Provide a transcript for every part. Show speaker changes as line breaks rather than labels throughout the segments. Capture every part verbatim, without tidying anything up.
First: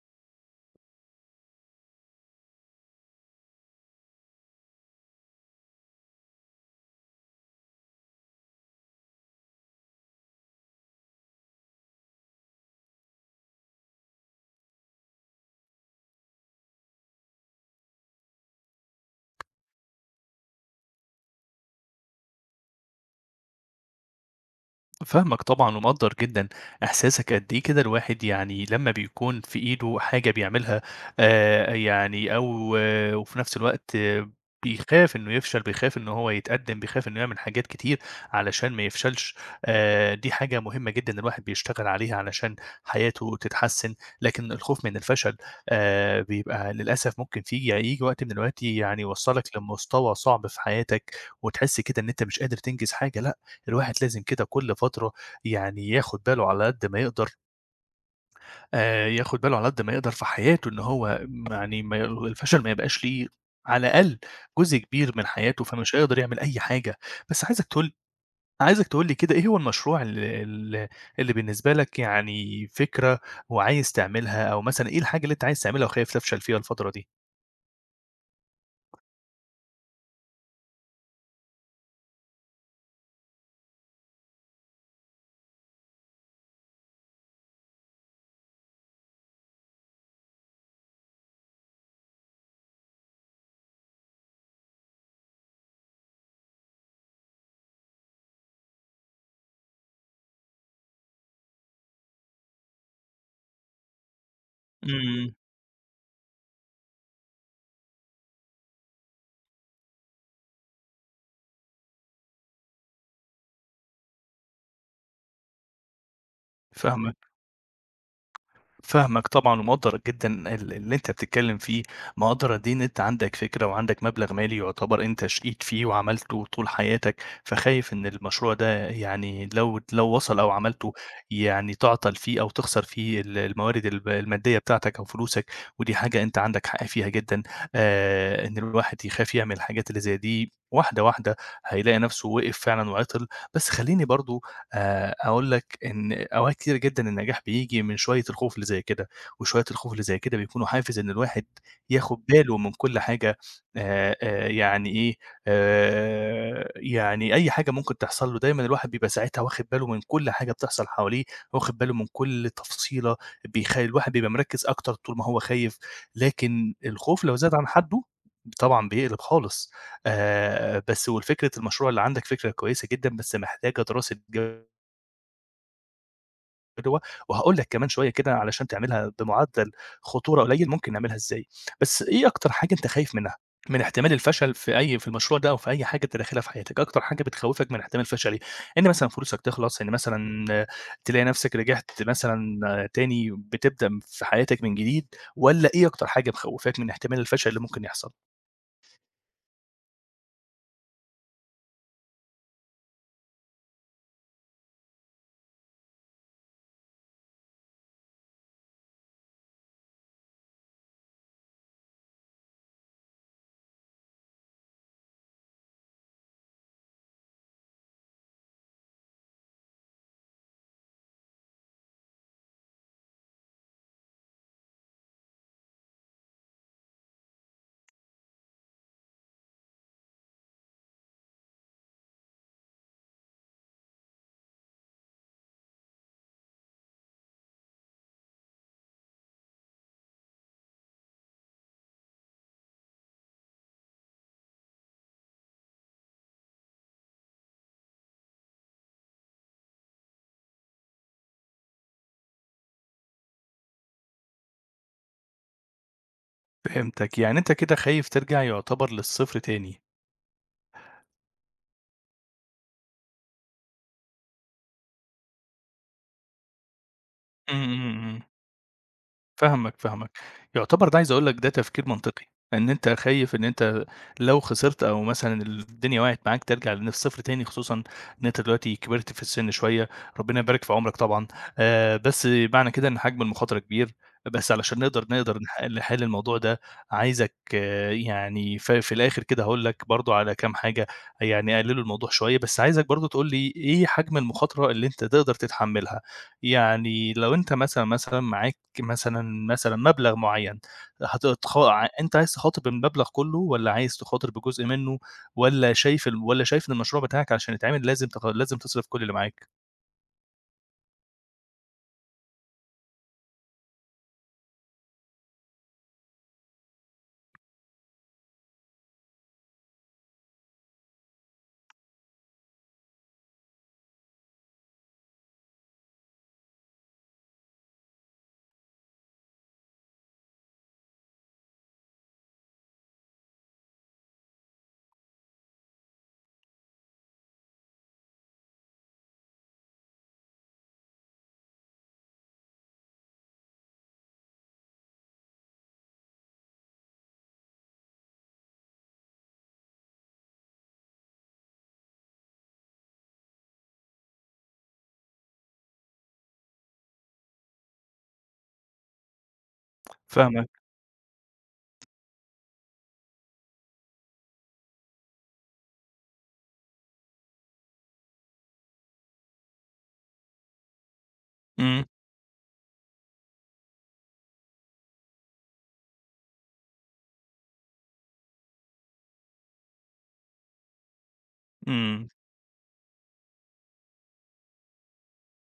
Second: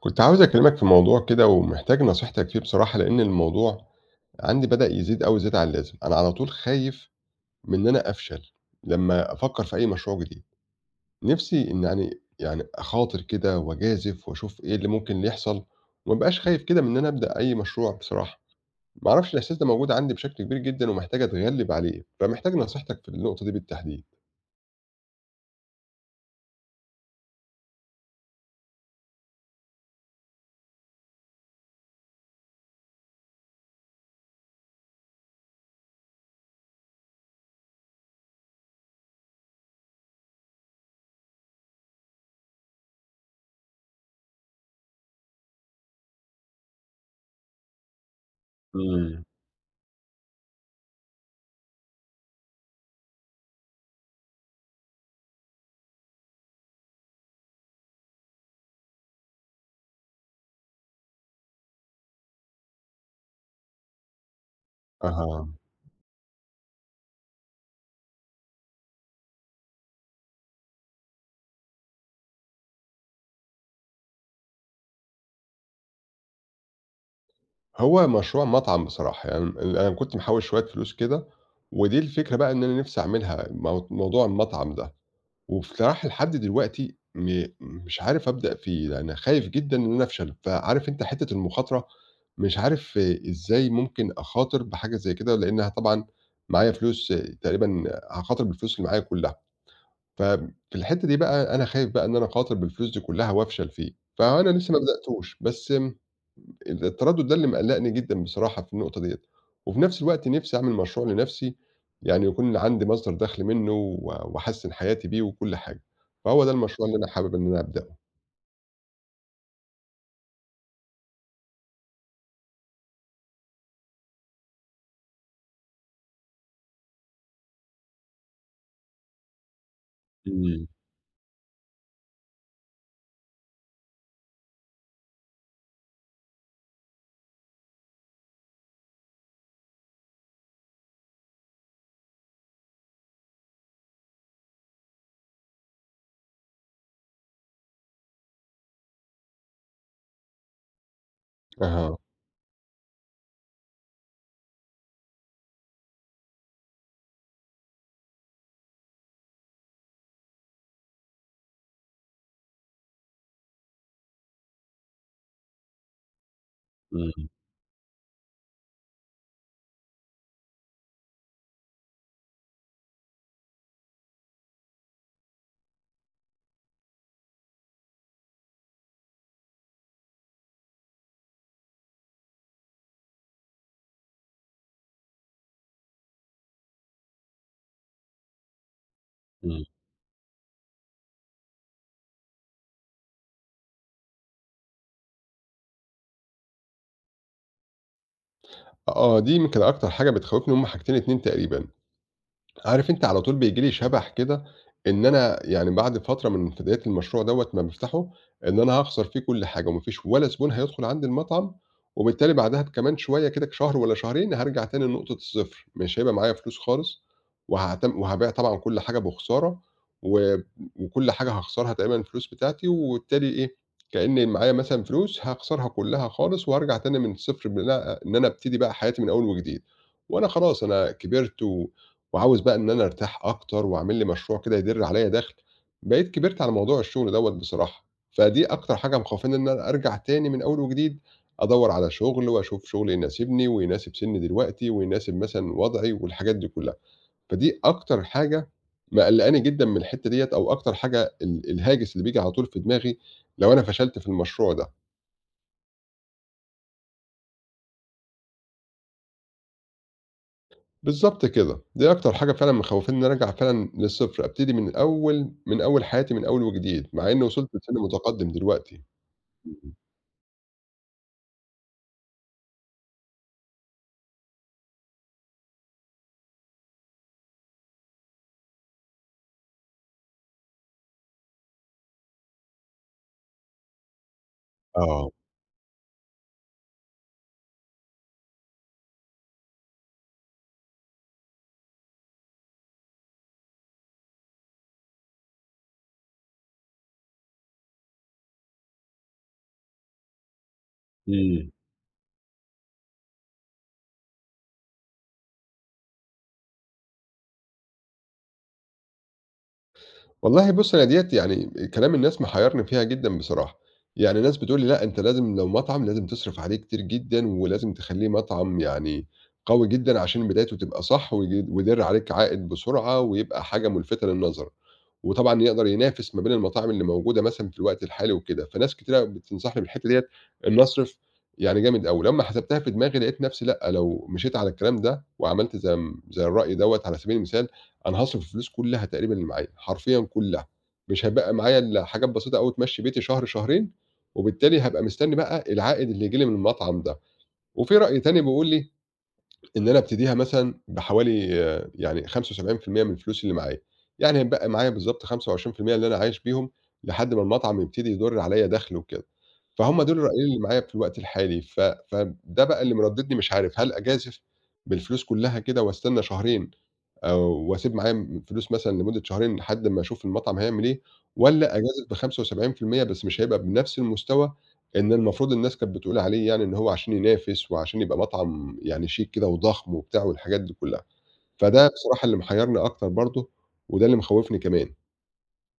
كنت عاوز أكلمك في موضوع كده ومحتاج نصيحتك فيه بصراحة، لأن الموضوع عندي بدأ يزيد أوي زيادة عن اللازم، أنا على طول خايف من إن أنا أفشل لمّا أفكر في أي مشروع جديد، نفسي إن يعني يعني أخاطر كده وأجازف وأشوف إيه اللي ممكن يحصل، وما أبقاش خايف كده من إن أنا أبدأ أي مشروع بصراحة، ما أعرفش الإحساس ده موجود عندي بشكل كبير جدًا ومحتاج أتغلب عليه، فمحتاج نصيحتك في النقطة دي بالتحديد.
فاهمك طبعًا ومقدّر جدًا إحساسك، قد إيه كده الواحد يعني لمّا بيكون في إيده حاجة بيعملها آآ يعني أو آه وفي نفس الوقت آه بيخاف إنه يفشل، بيخاف إن هو يتقدّم، بيخاف إنه يعمل حاجات كتير علشان ما يفشلش. آآ دي حاجة مهمة جدًا الواحد بيشتغل عليها علشان حياته تتحسّن، لكن الخوف من الفشل آآ بيبقى للأسف، ممكن في ييجي وقت من الأوقات يعني
إمم.
يوصّلك لمستوى صعب في حياتك وتحس كده إن أنت مش قادر تنجز حاجة. لا، الواحد لازم كده كل فترة يعني ياخد باله على قد ما يقدر، آآ، ياخد باله على قد ما يقدر في حياته إن هو م يعني ما ي الفشل ما يبقاش ليه على الأقل جزء كبير من
أها.
حياته، فمش هيقدر يعمل أي حاجة. بس عايزك تقول عايزك تقول لي كده إيه هو المشروع ال ال اللي بالنسبة لك يعني فكرة وعايز تعملها، أو مثلًا إيه الحاجة اللي أنت عايز تعملها وخايف تفشل فيها الفترة دي؟
هو مشروع مطعم بصراحة، يعني أنا كنت محوّش شوية فلوس كده، ودي الفكرة بقى إن أنا نِفْسي أعملها مو موضوع المطعم ده، وبصراحة لحد دلوقتي م مش عارف أبدأ فيه، لإن خايف جدًا إن أنا أفشل، فعارف أنت حتّة المخاطرة، مش عارف إزاي ممكن أخاطر بحاجة زي كده، لإنّها طبعًا معايا فلوس تقريبًا هاخاطر بالفلوس اللي معايا كلّها، ففي الحتّة دي بقى أنا خايف بقى إن أنا أخاطر بالفلوس دي كلّها وأفشل فيه، فأنا لسه ما
إمم،
بدأتوش، بس التردُّد ده اللي مقلّقني جدًا بصراحة في النقطة ديّة، وفي نفس الوقت نِفْسي أعمل مشروع لنَفْسي، يعني يكون عندي مصدر دَخْل منّه و وأحسِّن حياتي بيه وكل حاجة، فهو ده المشروع اللي أنا
فاهمك.
حابب إن أنا أبدأه.
فاهمك طبعًا ومقدّر جدًا ال اللي أنت بتتكلّم فيه، مقدّر قد إيه إن أنت عندك فكرة وعندك مبلغ مالي يعتبر أنت شقيت فيه وعملته طول حياتك، فخايف إن المشروع ده يعني لو لو وصل أو
إمم.
عملته يعني تعطل فيه أو تخسر فيه ال الموارد الب المادية بتاعتك أو فلوسك. ودي حاجة أنت عندك حق فيها جدًا. آآ إن الواحد يخاف يعمل الحاجات اللي زي دي، واحدة، واحدة هيلاقي نَفْسه وقف فعلًا وعطل. بس خلّيني برضه آآ أقول لك إن أوقات كتيرة جدًا النجاح بييجي من شوية الخوف اللي زي كده، وشوية الخوف اللي زي كده بيكونوا حافز إن الواحد
أها.
ياخد باله من كل حاجة. آآ، آآ، يعني إيه، آآ، يعني أي حاجة ممكن تحصل له دايمًا الواحد بيبقى ساعتها واخد باله من كل حاجة بتحصل حواليه، واخد باله من كل تفصيلة. بيخ الواحد بيبقى مركّز أكتر طول ما هو خايف، لكن الخوف
إمم،
لو زاد عن حده طبعًا بيقلب خالص. آآ، بس والفكرة المشروع اللي عندك فكرة كويسة جدًا، بس محتاجة دراسة جو جوّه، وهاقول لك كمان شوية كده علشان تعملها بمُعدّل خطورة قليّل ممكن نعملها إزاي. بس إيه أكتر حاجة أنت خايف منها، من احتمال الفشل في أي في المشروع ده أو في أي حاجة أنت داخلها في حياتك؟ أكتر حاجة بتخوّفك من احتمال الفشل إيه؟ إن مثلًا فلوسك
إمم.
تخلص، إن مثلًا آه، تلاقي نَفْسك رجعت مثلًا آه، تاني بتبدأ في حياتك من جديد، والّا إيه أكتر حاجة مخوّفاك من احتمال الفشل اللي ممكن يحصل؟
آه، دي يمكن أكتر حاجة بتخوّفني هُم حاجتين، اثنين تقريبًا. عارف أنت على طول بييجي لي شَبَح كده إن أنا يعني بعد فترة من بداية المشروع دوّة ما بافتحه، إن أنا هاخسر فيه كل حاجة وما فيش ولا زبون هيدخل عندي المطعم، وبالتالي بعدها بكمان شوية كده شهر والّا شهرين هارجع تاني لنقطة الصفر، مش هيبقى معايا فلوس خالص، وهاعتم وهابيع طبعًا كل حاجة بخسارة، و وكل حاجة هاخسرها تقريبًا الفلوس بتاعتي، وبالتالي إيه، كأن معايا مثلًا فلوس هاخسرها كلها خالص وهارجع تاني من الصفر بن إن أنا أبتدي بقى حياتي من أول وجديد، وأنا خلاص أنا كبرت و وعاوز بقى إن أنا أرتاح أكتر وأعمل لي مشروع كده يدِر عليّا دَخْل، بقيت كبرت على موضوع الشغل دوّة بصراحة، فدي أكتر حاجة مخوّفاني إن أنا أرجع تاني من أول وجديد أدوّر على شغل وأشوف شغل يناسبني ويناسب سِنّي دلوقتي ويناسب مثلًا وضعي والحاجات دي كُلّها، فدي أكتر حاجة مقلّقاني جدًا من الحتّة ديّة أو أكتر حاجة ال الهاجس اللي بييجي على طول في دماغي لو أنا فشلت في المشروع ده.
فهمتك، يعني أنت كده خايف ترجع يُعتبر للصفر تاني.
بالضبط كده، دي أكتر حاجة فعلًا مخوّفاني إن أنا أرجع فعلًا للصفر، أبتدي من أول من أول حياتي من أول وجديد، مع إني وصلت
إمم،
لسِن
إمم، إمم.
متقدم دلوقتي. إمم.
فاهمك، فاهمك. يعتبر ده عايز أقول لك ده تفكير منطقي، إن أنت خايف إن أنت لو خسرت أو مثلًا الدنيا وقعت معاك ترجع لن الصفر تاني، خصوصًا إن أنت دلوقتي كبرت في السن شوية، ربنا يبارك في عمرك طبعًا. آآ، بس معنى كده إن حجم المخاطرة كبير. بس علشان نقدر
آه،
نقدر نح نحل الموضوع ده، عايزك آه، يعني ف في الآخر كده هاقول لك برضه على كام حاجة يعني يقللوا الموضوع شوية. بس عايزك برضه تقول لي إيه حجم المخاطرة اللي أنت تقدر تتحملها؟ يعني لو أنت مثلًا، مثلًا معاك مثلًا، مثلًا مبلغ معيّن،
إمم.
هتتخ أنت عايز تخاطر بالمبلغ كلّه والّا عايز تخاطر بجزء منّه، والّا شايف ال والّا شايف إن المشروع بتاعك عشان يتعمل لازم تخ لازم تصرف كل اللي معاك؟
والله بُص، أنا ديّة يعني كلام الناس محيّرني فيها جدًا بصراحة، يعني ناس بتقول لي: "لأ، أنت لازم لو مطعم لازم تصرف عليه كتير جدًا، ولازم تخلّيه مطعم يعني قوي جدًا عشان بدايته تبقى صح وي ويدِر عليك عائد بسرعة ويبقى حاجة مُلفتة للنظر." وطبعًا يقدر ينافس ما بين المطاعم اللي موجودة مثلًا في الوقت الحالي وكده، فناس كتيرة أوي بتنصحني بالحتّة ديّة إن أصرف يعني جامد أوي، لمّا حسبتها في دماغي لقيت نفسي لأ، لو مشيت على الكلام ده وعملت زي م زي الرأي دوّة على سبيل المثال أنا هاصرف الفلوس كلّها تقريبًا اللي معايا، حرفيًا كلّها، مش هيبقى معايا إلا حاجات بسيطة أوي تمشّي بيتي شهر، شهرين، وبالتالي هابقى مستني بقى العائد اللي ييجي لي من المطعم ده. وفي رأي تاني بيقول لي إن أنا أبتديها مثلًا بحوالي آه، يعني خمسة وسبعين في المية من الفلوس اللي معايا، يعني هيتبقى معايا بالضبط خمسة وعشرين بالمية اللي أنا عايش بيهم لحد ما المطعم يبتدي يدُر عليّا دخل وكده. فهُم دول الرأيين اللي
فاهمك.
معايا في الوقت الحالي، ف فده بقى اللي مردّدني مش عارف هل أجازف بالفلوس كلّها كده واستنى شهرين آآ وأسيب معايا م فلوس مثلًا لمدة شهرين لحد أمّا أشوف المطعم هيعمل إيه، والّا
إمم،
أجازف بخمسة وسبعين في المية بس مش هيبقى بنفس المستوى إن المفروض الناس كانت بتقول عليه يعني إن هو عشان ينافس وعشان يبقى مطعم يعني شيك كده وضخم وبتاع والحاجات دي كلّها. فده بصراحة
إمم.
اللي محيّرني أكتر برضه وده اللي مخوّفني كمان.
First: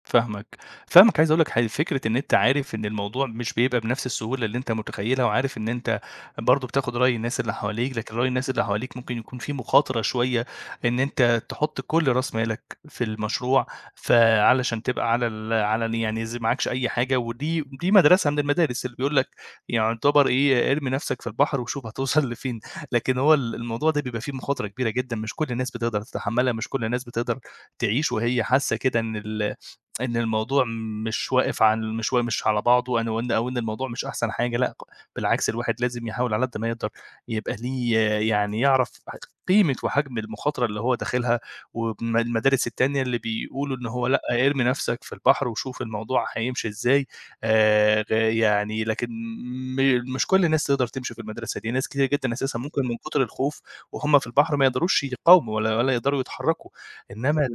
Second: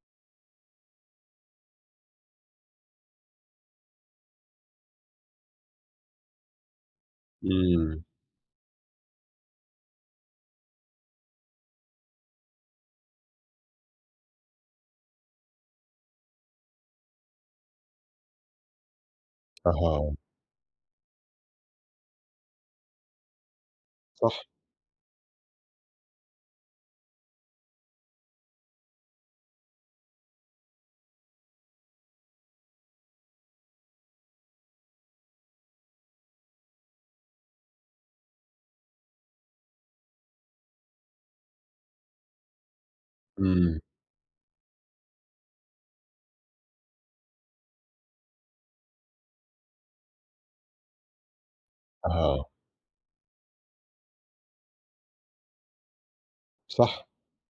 فاهمك، فاهمك، عايز اقول لك ح فكرة إن أنت عارف إن الموضوع مش بيبقى بنفس السهولة اللي أنت متخيلها، وعارف إن أنت برضه بتاخد رأي الناس اللي حواليك،
إمم،
لكن رأي الناس اللي حواليك ممكن يكون فيه مخاطرة شوية إن أنت تحط كل راس مالك في المشروع، فعلشان تبقى على ال على ال يعني ز معاكش أي حاجة. ودي دي مدرسة من المدارس اللي بيقول لك يعني
أها،
يعتبر إيه: ارمي نفسك في البحر وشوف هتوصل لفين. لكن هو ال الموضوع ده بيبقى فيه
صح،
مخاطرة كبيرة جدًا، مش كل الناس بتقدر تتحملها، مش كل الناس بتقدر تعيش وهي حاسة كده إن ال إن الموضوع مش واقف عن مش وا مش على بعضه أنا، وإن أو إن الموضوع مش أحسن حاجة. لأ، بالعكس الواحد لازم يحاول على قد ما يقدر يبقى ليه آه، يعني يعرف ح قيمة وحجم المخاطرة اللي هو داخلها. وم المدارس التانية اللي بيقولوا
إمم،
إن هو لأ ارمي نفْسك في البحر وشوف الموضوع هيمشي إزاي، آآ غ يعني لكن م مش كل الناس تقدر تمشي في المدرسة دي، ناس كتير جدًا
أها،
أساسًا ممكن من كتر الخوف وهُم في البحر ما يقدروش يقاوموا ولا ولا يقدروا يتحركوا.
صح،
إنما،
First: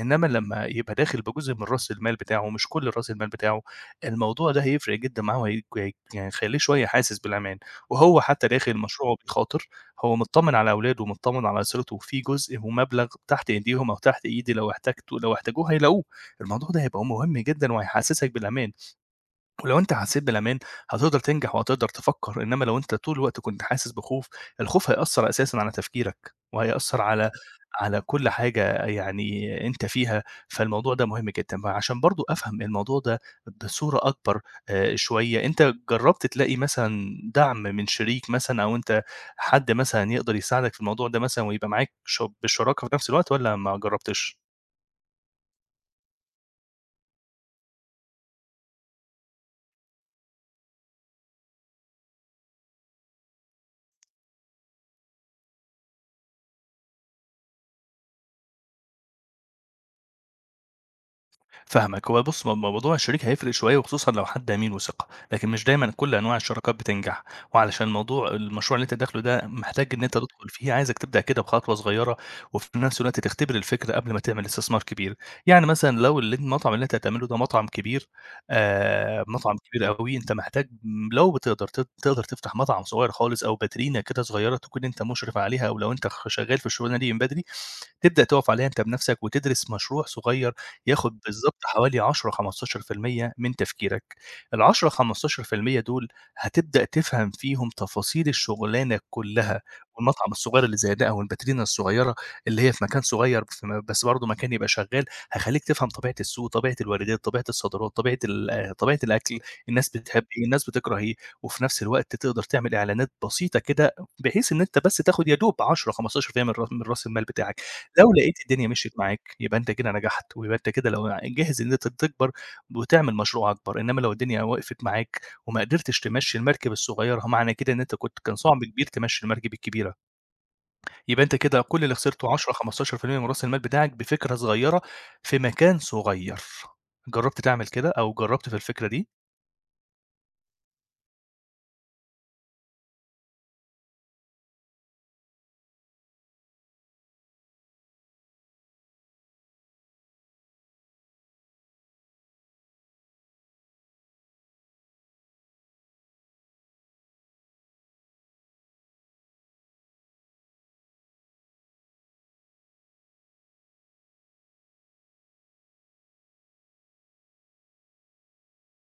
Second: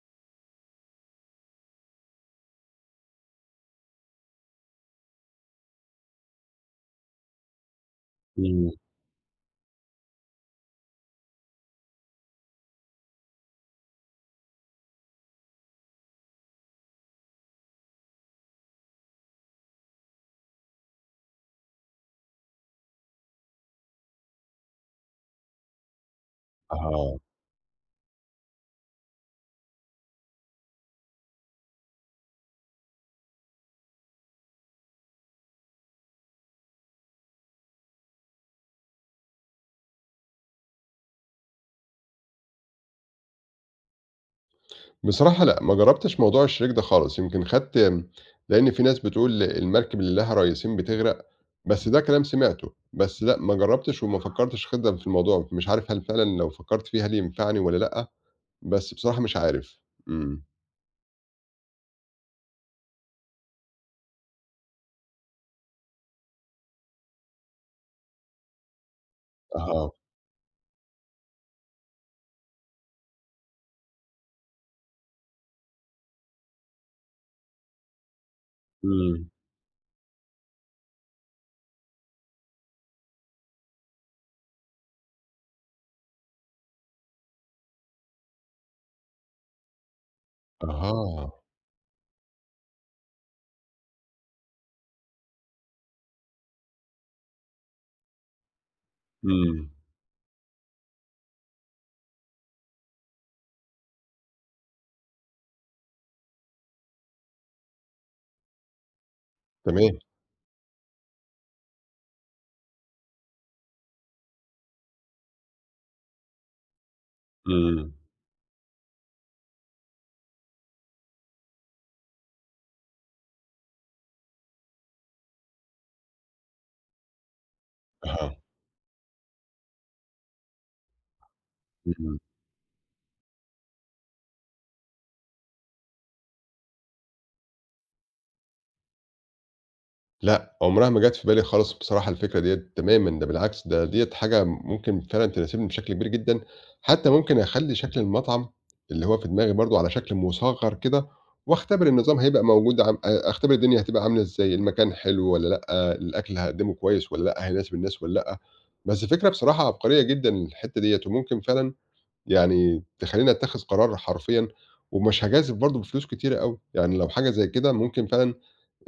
إنما لمّا يبقى داخل بجزء من راس المال بتاعه، مش كل راس المال بتاعه، الموضوع ده هيفرق جدًا معاه وهيج هيج يعني هيخلّيه شوية حاسس بالأمان، وهو حتى
إمم،
داخل مشروعه بيخاطر، هو متطمن على أولاده ومتطمن على أسرته، في جزء ومبلغ تحت إيديهم أو تحت إيدي، لو احتجته لو احتاجوه هيلاقوه. الموضوع ده هيبقى مهم جدًا وهيحسّسك بالأمان. ولو أنت حسّيت بالأمان، هتقدر تنجح وهتقدر تفكّر، إنّما لو أنت طول الوقت كنت حاسس بخوف، الخوف هيأثّر أساسًا على تفكيرك وهيأثّر
أها.
على على كل حاجة يعني أنت فيها. فالموضوع ده مهم جدًا. فعشان برضه أفهم الموضوع ده بصورة أكبر آآ شوية، أنت جرّبت تلاقي مثلًا دعم من شريك مثلًا، أو أنت حد مثلًا يقدر يساعدك في الموضوع ده مثلًا ويبقى معاك ش بالشراكة في نفس الوقت والّا ما جرّبتش؟
بصراحة لأ، ما جرّبتش موضوع الشريك ده خالص، يمكن خدت آمم، لإن في ناس بتقول المركب اللي لها ريّسين بتغرق، بس ده كلام سمعته، بس لأ، ما جرّبتش وما فكّرتش خِدًا في الموضوع، مش عارف هل فعلًا لو فكّرت فيه هل ينفعني والّا لأ، بس بصراحة مش عارف. إمم،
فاهمك. هو بص مو- موضوع الشريك هيفرق شويه، وخصوصا لو حد امين وثقه، لكن مش دايما كل انواع الشراكات بتنجح. وعلشان موضوع المشروع اللي انت داخله ده محتاج
أها،
ان انت تدخل فيه، عايزك تبدا كده بخطوه صغيره وفي نفس الوقت تختبر الفكره قبل ما تعمل استثمار كبير. يعني مثلا لو ال- المطعم اللي انت هتعمله ده مطعم كبير، آه
إمم،
مطعم كبير قوي، انت محتاج لو بتقدر تت- تقدر تفتح مطعم صغير خالص او باترينا كده صغيره تكون انت مشرف عليها، او لو انت شغال في الشغلانه دي من بدري، تبدأ تُقف عليها أنت بنَفْسك وتدرس مشروع صغير ياخُد
أها،
بالضبط حوالي عشرة، خمستاشر في المية من تفكيرك. ال10، خمستاشر في المية دُول هتبدأ تفهم فيهم تفاصيل الشُغلانة كُلّها،
إمم،
والمطعم الصغير اللي زي ده أو الباترينا الصغيرة اللي هي في مكان صغير في م بس برضه مكان يبقى شغّال، هيخلّيك تفهم طبيعة السوق، طبيعة الواردات، طبيعة الصادرات، طبيعة ال آه، طبيعة الأكل، الناس
تمام،
بتحب إيه، الناس بتكره إيه. وفي نَفْس الوقت تقدر تعمل إعلانات بسيطة كده بحيث إن أنت بس تاخُد يا دوب عشرة، خمستاشر في المية من ر من رأس المال بتاعك.
إمم،
لو لقيت الدنيا مشيت معاك، يبقى أنت كده نجحت، ويبقى أنت كده لو جاهز إن أنت تكبر وتعمل مشروع أكبر. إنما لو الدنيا وقفت معاك وما قدرتش تمشّي المركب الصغيرة، معنى كده إن أنت كنت كان
أها،
صعب كبير تمشّي المركب الكبيرة، يبقى أنت كده كل اللي
إمم.
خسرته عشرة، خمسة عشر بالمئة من راس المال بتاعك بفكرة صغيرة في مكان صغير. جرّبت تعمل كده أو جرّبت في الفكرة دي؟
لأ، عمرها ما جات في بالي خالص بصراحة الفكرة ديّة تمامًا، ده بالعكس ده ديّة حاجة ممكن فعلًا تناسبني بشكل كبير جدًا، حتى ممكن أخلّي شكل المطعم اللي هو في دماغي برضه على شكل مُصغّر كده، واختبر النظام هيبقى موجود عم أ أختبر الدنيا هتبقى عاملة إزاي، المكان حلو والّا لأ، الأكل هاقدّمه كويس والّا لأ، هيناسب الناس والّا لأ، بس فكرة بصراحة عبقرية جدًا الحتّة ديّة، وممكن فعلًا يعني تخلّيني أتّخذ قرار حرفيًا، ومش هاجازف برضه بفلوس كتيرة أوي، يعني لو حاجة زي كده ممكن فعلًا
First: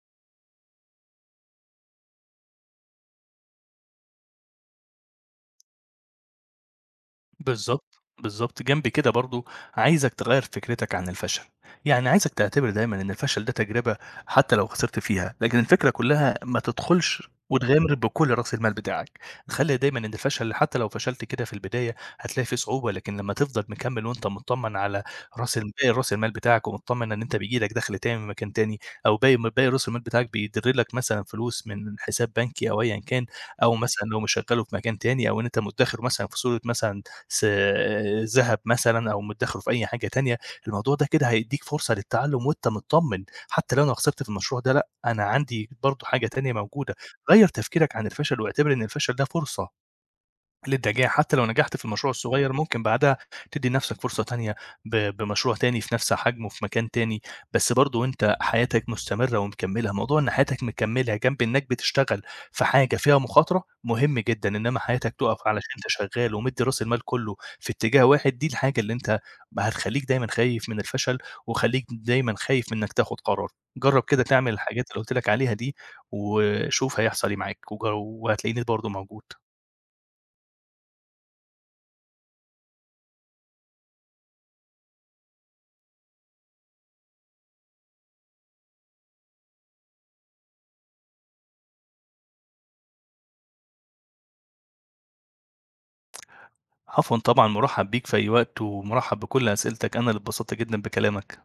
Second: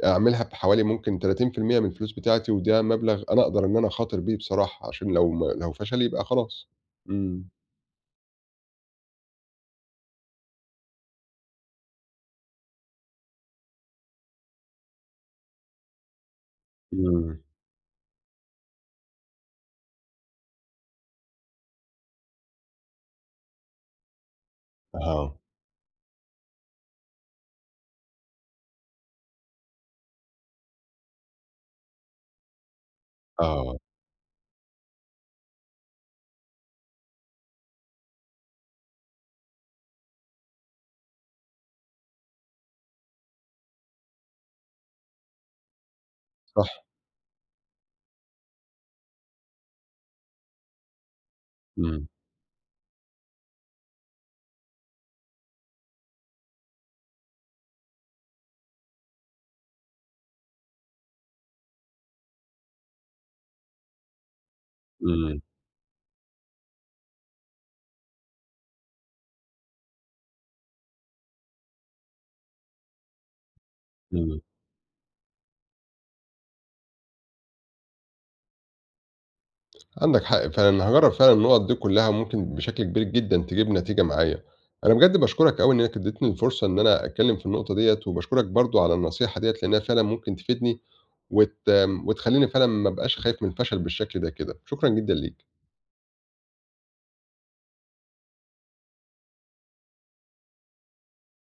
أعملها بحوالي ممكن تلاتين بالمية من الفلوس بتاعتي، وده مبلغ أنا أقدر إن أنا أخاطر بيه بصراحة، عشان لو ما لو فشل يبقى خلاص. إمم.
بالضبط، بالضبط. جنب كده برضه عايزك تغيّر فكرتك عن الفشل، يعني عايزك تعتبر دايمًا إن الفشل ده تجربة حتى لو خسرت فيها، لكن الفكرة كلّها ما تدخُلش
إمم.
وتغامر بكل رأس المال بتاعك. خلّي دايمًا إن الفشل حتى لو فشلت كده في البداية هتلاقي في صعوبة، لكن لمّا تفضل مكمّل وأنت متطمّن على
آه،
رأس ال باقي رأس المال بتاعك، ومتطمّن إن أنت بييجي لك دخْل تاني من مكان تاني، أو باقي م باقي رأس المال بتاعك بيدِر لك مثلًا فلوس من حساب بنكي أو أيًا كان، أو
آه،
مثلًا لو مشغّله في مكان تاني، أو إن أنت مدّخر مثلًا في صورة مثلًا س ذهب مثلًا أو مدّخره في أي حاجة تانية. الموضوع ده كده هيدّيك فرصة للتعلُّم وأنت متطمّن، حتى لو أنا خسرت في المشروع ده لأ، أنا عندي برضه حاجة تانية
صح،
موجودة. غيّر تفكيرك عن الفشل واعتبر إن الفشل ده فرصة للنجاح. حتى لو نجحت في
إمم،
المشروع الصغير ممكن بعدها تدّي لنفْسك فرصة تانية ب بمشروع تاني في نفْس حجمه في مكان تاني، بس برضه أنت حياتك مستمرة ومكمّلة. موضوع إن حياتك مكمّلة جنب إنك بتشتغل في حاجة فيها مخاطرة مهم جدًا، إنما حياتك
إمم،
تُقف علشان أنت شغّال ومدّي راس المال كلّه في اتجاه واحد، دي الحاجة اللي أنت هتخلّيك دايمًا خايف من الفشل وخلّيك دايمًا خايف من إنك تاخد قرار. جرّب كده
إمم.
تعمل الحاجات اللي قُلت لك عليها دي وشوف هيحصل إيه معاك، وج وهتلاقيني برضه موجود.
عندك حق فعلًا، هاجرّب فعلًا النُقط دي كلّها ممكن بشكل كبير جدًا تجيب نتيجة معايا. أنا بجد باشكرك أوي إنّك ادّيتني الفرصة إن أنا أتكلّم في النقطة ديّة، وباشكرك برضه على النصيحة ديّة لإنّها فعلًا ممكن تفيدني وت وتخلّيني فعلًا ما ابقاش خايف من الفشل بالشكل ده كده. شكرًا جدًا ليك.
عفوا طبعا، مرحب بيك في أي وقت ومرحب بكل أسئلتك، أنا اللي اتبسطت جدا بكلامك.